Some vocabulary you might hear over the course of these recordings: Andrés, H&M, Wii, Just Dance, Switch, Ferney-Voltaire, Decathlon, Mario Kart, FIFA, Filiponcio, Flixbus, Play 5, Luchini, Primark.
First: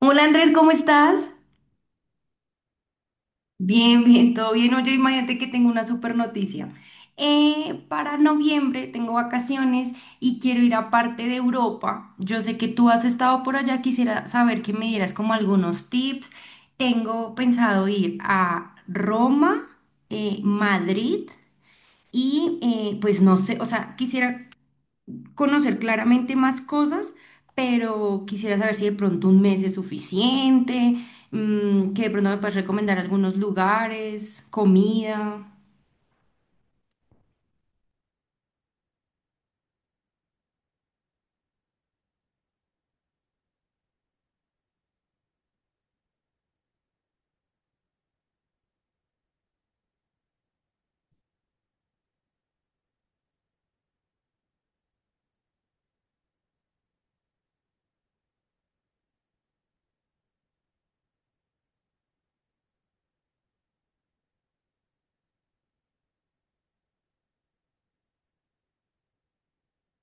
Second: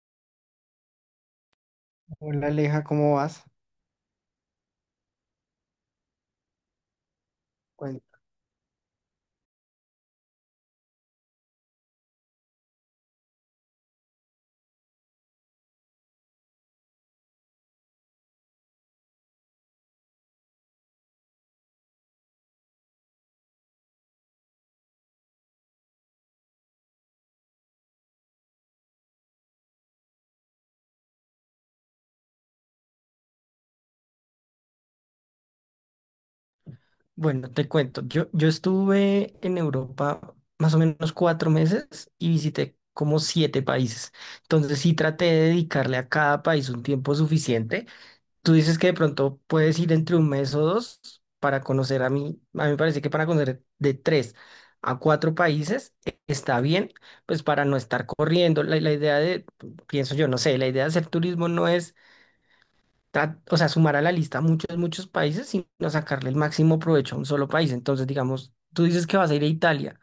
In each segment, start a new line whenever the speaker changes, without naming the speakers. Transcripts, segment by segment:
Hola Andrés, ¿cómo estás?
Hola Aleja, ¿cómo vas?
Bien, todo bien. Oye, imagínate que tengo una super noticia.
Cuen-
Para noviembre tengo vacaciones y quiero ir a parte de Europa. Yo sé que tú has estado por allá, quisiera saber que me dieras como algunos tips. Tengo pensado ir a Roma, Madrid y pues no sé, o sea, quisiera conocer claramente más cosas, pero quisiera saber si de pronto un mes es suficiente, que de pronto me puedes recomendar algunos lugares, comida.
Bueno, te cuento, yo estuve en Europa más o menos 4 meses y visité como 7 países. Entonces sí traté de dedicarle a cada país un tiempo suficiente. Tú dices que de pronto puedes ir entre un mes o dos para conocer a mí. A mí me parece que para conocer de tres a cuatro países está bien, pues para no estar corriendo. La idea de, pienso yo, no sé, la idea de hacer turismo no es o sea, sumar a la lista muchos países, sino sacarle el máximo provecho a un solo país. Entonces, digamos, tú dices que vas a ir a Italia,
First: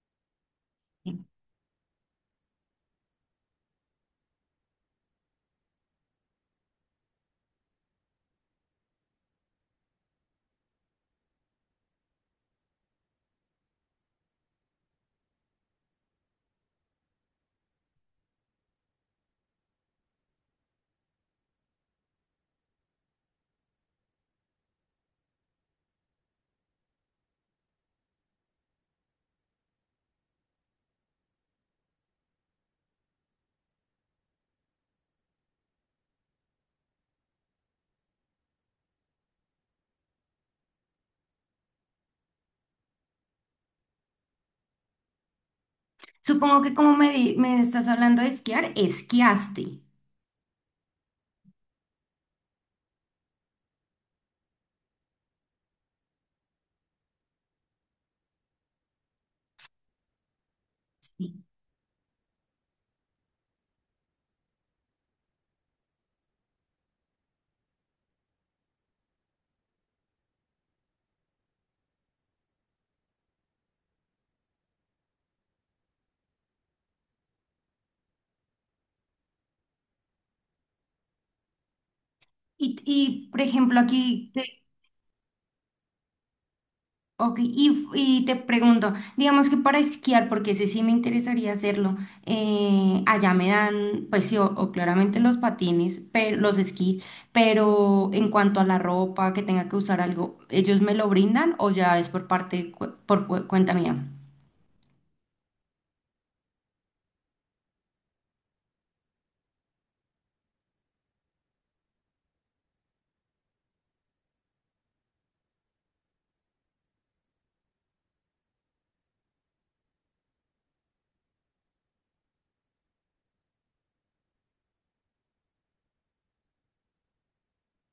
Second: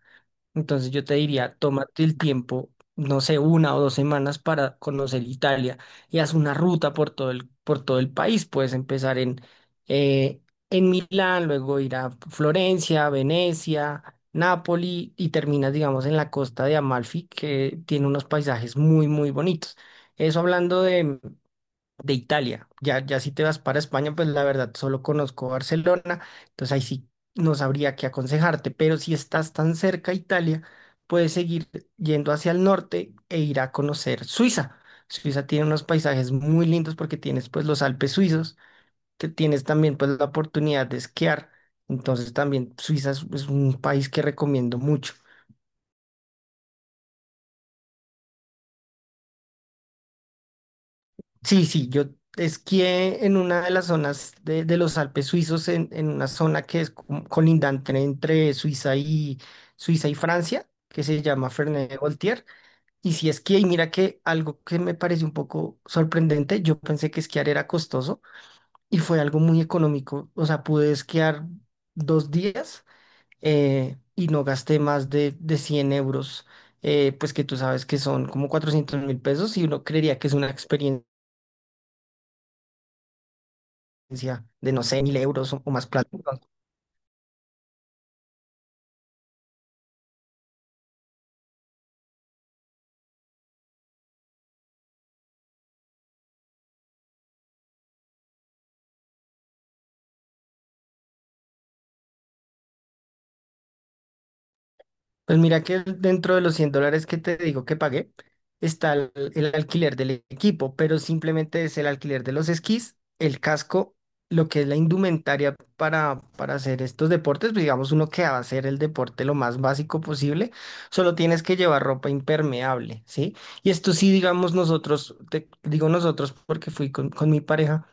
entonces yo te diría, tómate el tiempo, no sé, una o 2 semanas para conocer Italia y haz una ruta por todo por todo el país. Puedes empezar eh, en Milán, luego ir a Florencia, Venecia. Nápoli y terminas, digamos, en la costa de Amalfi, que tiene unos paisajes muy bonitos. Eso hablando de Italia. Ya si te vas para España, pues la verdad solo conozco Barcelona, entonces ahí sí no sabría qué aconsejarte, pero si estás tan cerca a Italia, puedes seguir yendo hacia el norte e ir a conocer Suiza. Suiza tiene unos paisajes muy lindos porque tienes pues los Alpes suizos, que tienes también pues la oportunidad de esquiar. Entonces también Suiza es un país que recomiendo mucho.
Supongo que como me estás hablando de esquiar, esquiaste.
Sí, sí, yo esquié en una de las zonas de los Alpes suizos, en una zona que es colindante entre Suiza y Francia, que se
Sí.
llama Ferney-Voltiers. Y sí esquié, y mira que algo que me pareció un poco sorprendente, yo pensé que esquiar era costoso y fue algo muy económico. O sea, pude esquiar 2 días y no gasté más de 100 euros, pues que tú sabes que son como 400.000 pesos y uno creería que es una experiencia
Por ejemplo, aquí
de, no sé, 1.000 euros o más plata.
ok. Y te pregunto, digamos que para esquiar, porque ese sí me interesaría hacerlo, allá me dan, pues sí, o claramente los patines, pero los esquís, pero en cuanto a la ropa, que tenga que usar algo, ¿ellos me lo brindan o ya es por parte, cuenta mía?
Pues mira que dentro de los 100 dólares que te digo que pagué, está el alquiler del equipo, pero simplemente es el alquiler de los esquís, el casco, lo que es la indumentaria para hacer estos deportes, pues digamos uno que va a hacer el deporte lo más básico posible, solo tienes que llevar ropa impermeable, ¿sí? Y esto sí, digamos nosotros, te, digo nosotros porque fui con mi pareja.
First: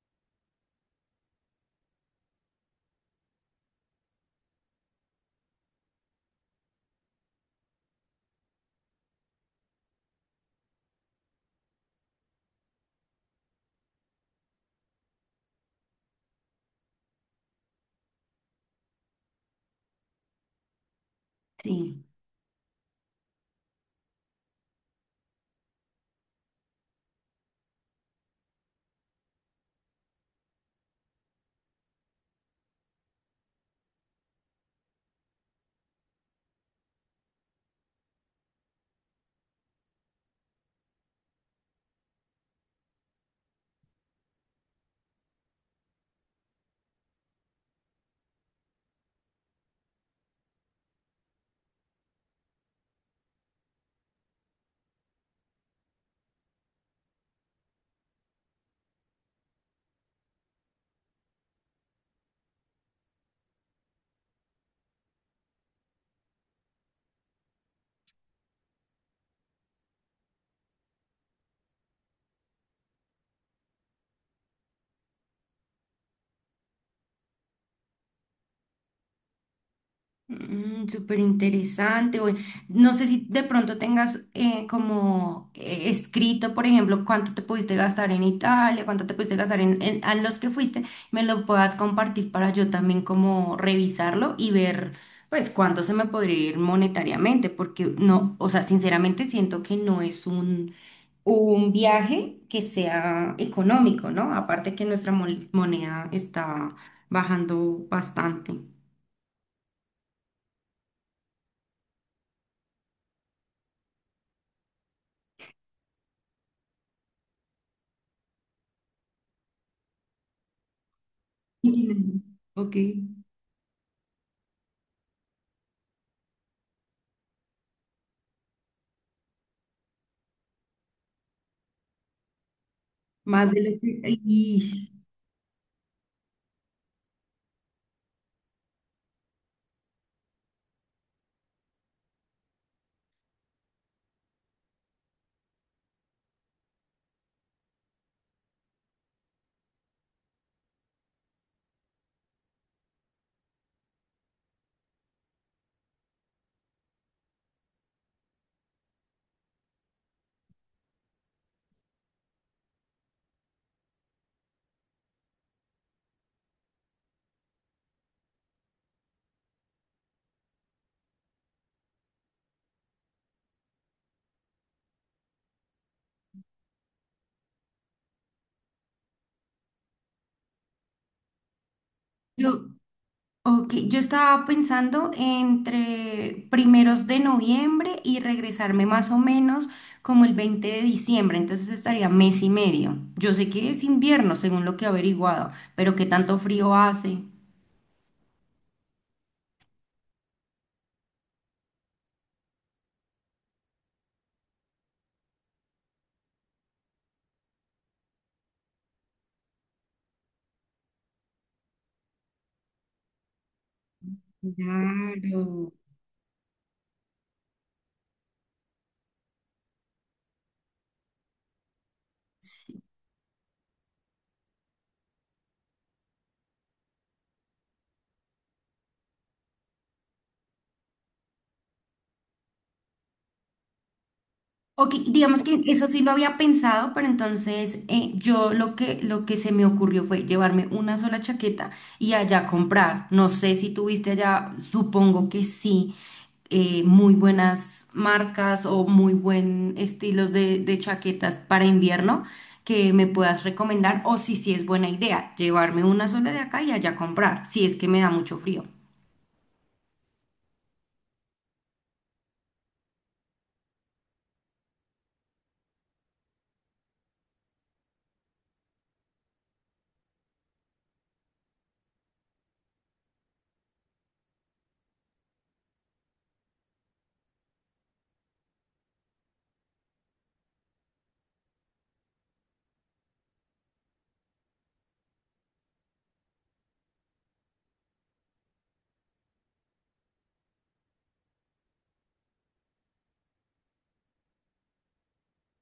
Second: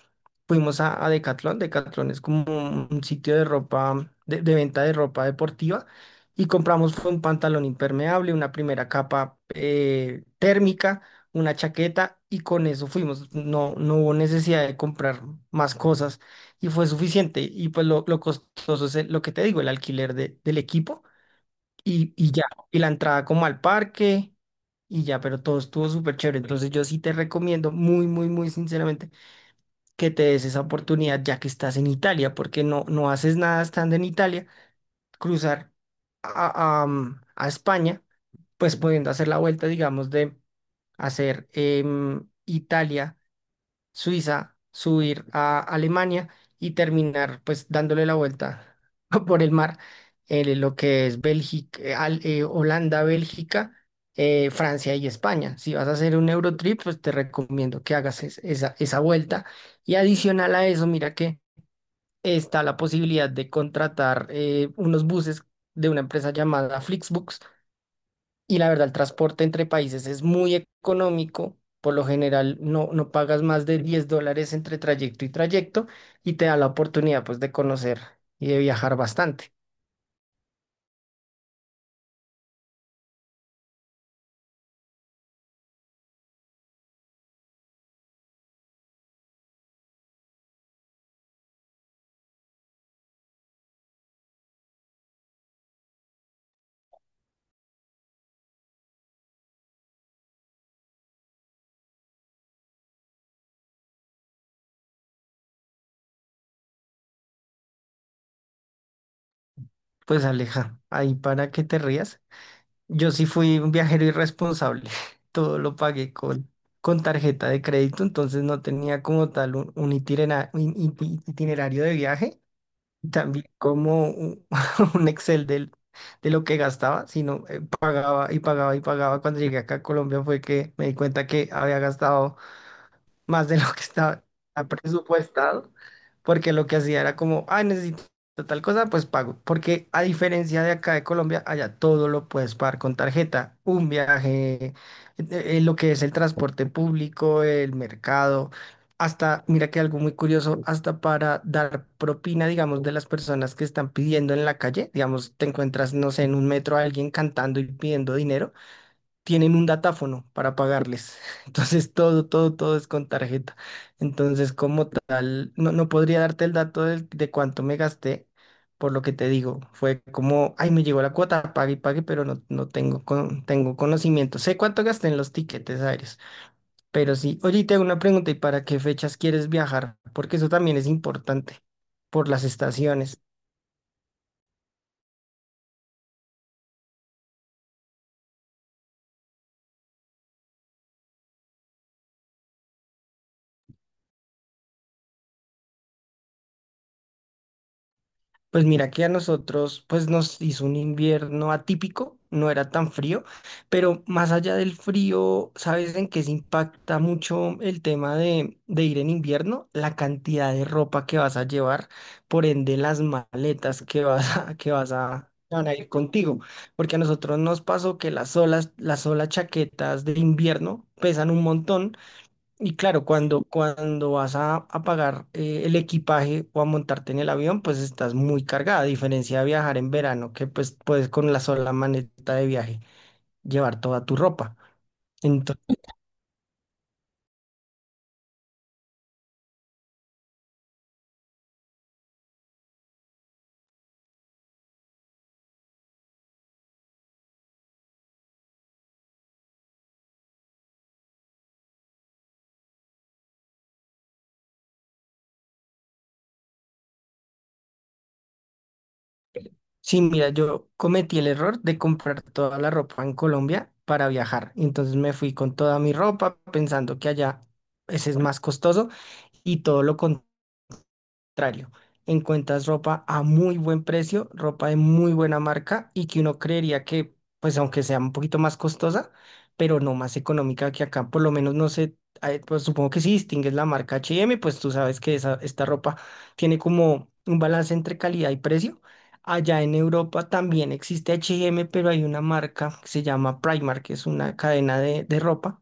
Fuimos a Decathlon. Decathlon es como un sitio de ropa, de venta de ropa deportiva y compramos fue un pantalón impermeable, una primera capa térmica, una chaqueta y con eso fuimos. No, no hubo necesidad de comprar más cosas y fue suficiente. Y pues lo costoso es lo que te digo, el alquiler del equipo
Sí.
y ya, y la entrada como al parque y ya, pero todo estuvo súper chévere. Entonces yo sí te recomiendo muy sinceramente que te des esa oportunidad ya que estás en Italia, porque no, no haces nada estando en Italia, cruzar a, a España pues pudiendo hacer la vuelta, digamos, de hacer Italia, Suiza, subir a Alemania y terminar pues dándole la vuelta por el mar, lo que es Bélgica, Holanda, Bélgica, Francia y España. Si vas a hacer un Eurotrip, pues te recomiendo que hagas esa, esa vuelta. Y adicional a eso, mira que está la posibilidad de contratar unos buses de una empresa llamada Flixbus y la verdad, el transporte entre países es muy económico. Por lo general, no, no pagas más de 10 dólares entre trayecto y trayecto y te da la oportunidad pues de conocer y de viajar bastante.
Mm, súper interesante. Oye, no sé si de pronto tengas como escrito, por ejemplo, cuánto te pudiste gastar en Italia, cuánto te pudiste gastar en, a los que fuiste, me lo puedas compartir para yo también como revisarlo y ver pues cuánto se me podría ir monetariamente, porque no, o sea, sinceramente siento que no es un viaje que sea económico, ¿no? Aparte que nuestra moneda está bajando bastante.
Pues Aleja, ahí para que te rías. Yo sí fui un viajero irresponsable. Todo lo pagué con tarjeta de crédito, entonces no tenía como tal un itinerario de
Y
viaje,
ok.
también como un, un Excel del, de lo que gastaba, sino pagaba y pagaba y pagaba. Cuando llegué acá a Colombia fue que me di cuenta que había gastado más
Más
de
de
lo
lo
que
que...
estaba
y
presupuestado, porque lo que hacía era como, ay, necesito tal cosa, pues pago. Porque a diferencia de acá de Colombia, allá todo lo puedes pagar con tarjeta, un viaje, eh, lo que es el transporte público, el mercado. Hasta, mira que algo muy curioso, hasta para dar propina, digamos, de las personas que están pidiendo en la calle, digamos, te encuentras, no sé, en un metro a alguien cantando y pidiendo dinero, tienen un datáfono para pagarles. Entonces todo es con tarjeta. Entonces, como tal, no, no podría darte el dato de cuánto me gasté, por lo que te digo, fue como, ay, me llegó la cuota, pague y pague, pero no, no tengo, con, tengo conocimiento. Sé cuánto gasté en los tiquetes aéreos, pero sí, oye, y te hago una pregunta, ¿y para qué fechas quieres viajar? Porque eso también es importante, por las
Yo,
estaciones.
ok, yo estaba pensando entre primeros de noviembre y regresarme más o menos como el 20 de diciembre, entonces estaría mes y medio. Yo sé que es invierno, según lo que he averiguado, pero ¿qué tanto frío hace?
Pues mira que a nosotros pues nos hizo un invierno atípico, no era tan frío, pero más allá del frío, ¿sabes en qué se impacta mucho el tema de ir en invierno? La cantidad de ropa que vas a llevar, por ende las maletas que que van
Claro.
a ir contigo, porque a nosotros nos pasó que las solas chaquetas de invierno pesan un montón y claro, cuando vas a pagar el equipaje o a montarte en el avión, pues estás muy cargada, a diferencia de viajar en verano, que pues puedes con la sola maneta de viaje llevar toda tu ropa.
Ok, digamos que
Entonces,
eso sí lo había pensado, pero entonces yo lo que se me ocurrió fue llevarme una sola chaqueta y allá comprar. No sé si tuviste allá, supongo que sí, muy buenas marcas o muy buen estilos de chaquetas para invierno que me puedas recomendar o si sí es buena idea llevarme una sola de acá y allá comprar, si es que me da mucho frío.
sí, mira, yo cometí el error de comprar toda la ropa en Colombia para viajar. Entonces me fui con toda mi ropa pensando que allá ese es más costoso y todo lo contrario. Contrario, encuentras ropa a muy buen precio, ropa de muy buena marca y que uno creería que, pues aunque sea un poquito más costosa, pero no más económica que acá, por lo menos no sé, pues supongo que si distingues la marca H&M, pues tú sabes que esta ropa tiene como un balance entre calidad y precio. Allá en Europa también existe H&M, pero hay una marca que se llama Primark, que es una cadena de ropa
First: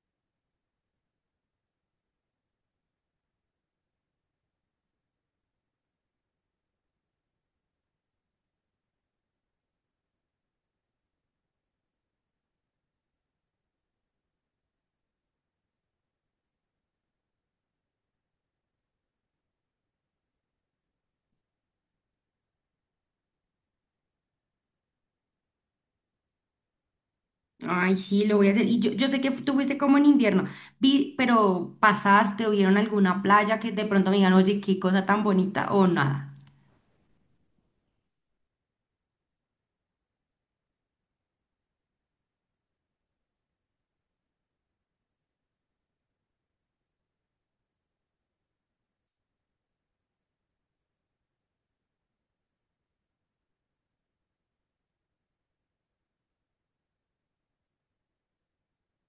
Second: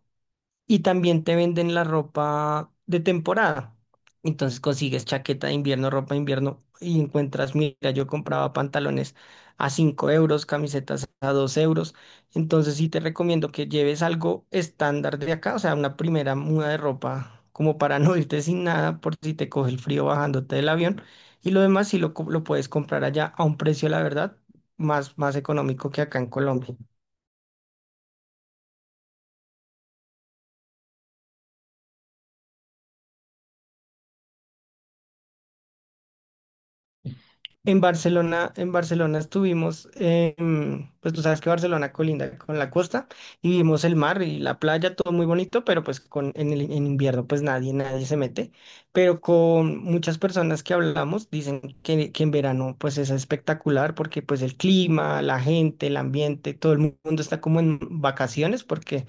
y también te venden la ropa de temporada. Entonces consigues chaqueta de invierno, ropa de invierno y encuentras, mira, yo compraba pantalones a 5 euros, camisetas a 2 euros. Entonces sí te recomiendo que lleves algo estándar de acá, o sea, una primera muda de ropa, como para no irte sin nada por si te coge el frío bajándote del avión. Y lo demás sí lo puedes comprar allá a un precio, la verdad, más económico que acá en Colombia.
Ay, sí, lo voy a hacer. Y yo sé que tú fuiste como en invierno, vi, pero pasaste o vieron alguna playa que de pronto me digan, oye, qué cosa tan bonita o nada.
En Barcelona estuvimos, pues tú sabes que Barcelona colinda con la costa y vimos el mar y la playa, todo muy bonito, pero pues en invierno pues nadie se mete, pero con muchas personas que hablamos dicen que en verano pues es espectacular porque pues el clima, la gente, el ambiente, todo el mundo está como en vacaciones porque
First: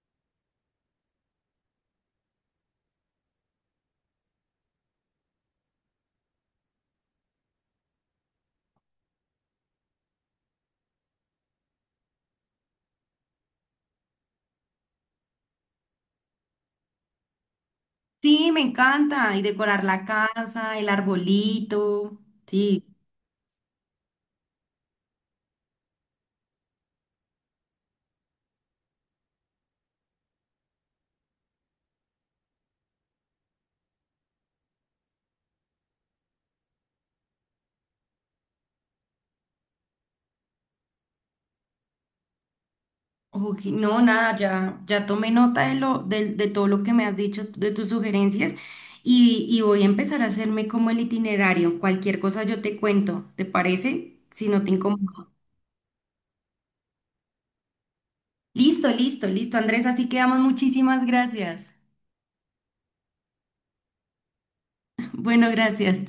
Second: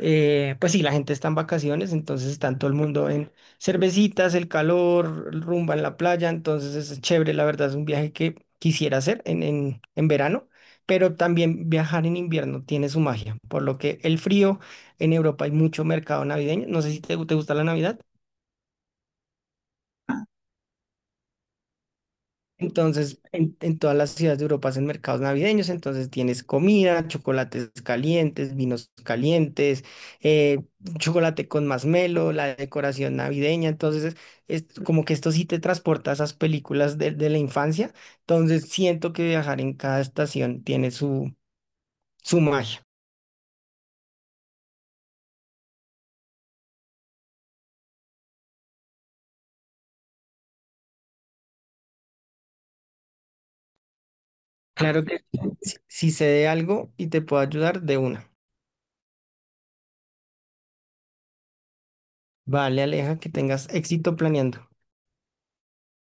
pues sí, la gente está en vacaciones, entonces está todo el mundo en cervecitas, el calor, rumba en la playa, entonces es chévere, la verdad es un viaje que quisiera hacer en verano, pero también viajar en invierno tiene su magia, por lo que el frío en Europa hay mucho mercado navideño, no sé si te, te gusta la Navidad.
Sí, me encanta. Y decorar la casa, el arbolito. Sí.
Entonces, en todas las ciudades de Europa hacen mercados navideños, entonces tienes comida, chocolates calientes, vinos calientes, eh, chocolate con masmelo, la decoración navideña, entonces es como que esto sí te transporta a esas películas de la infancia, entonces siento que viajar en cada estación tiene su, su magia.
Ok, no, nada, ya tomé nota de lo, de todo lo que me has dicho, de tus sugerencias, y voy a empezar a hacerme como el itinerario. Cualquier cosa yo te cuento, ¿te parece? Si no te
Claro que
incomoda.
si, si sé de algo y te puedo ayudar, de una.
Listo, listo, listo, Andrés, así quedamos. Muchísimas gracias.
Vale, Aleja, que tengas éxito planeando.
Bueno, gracias.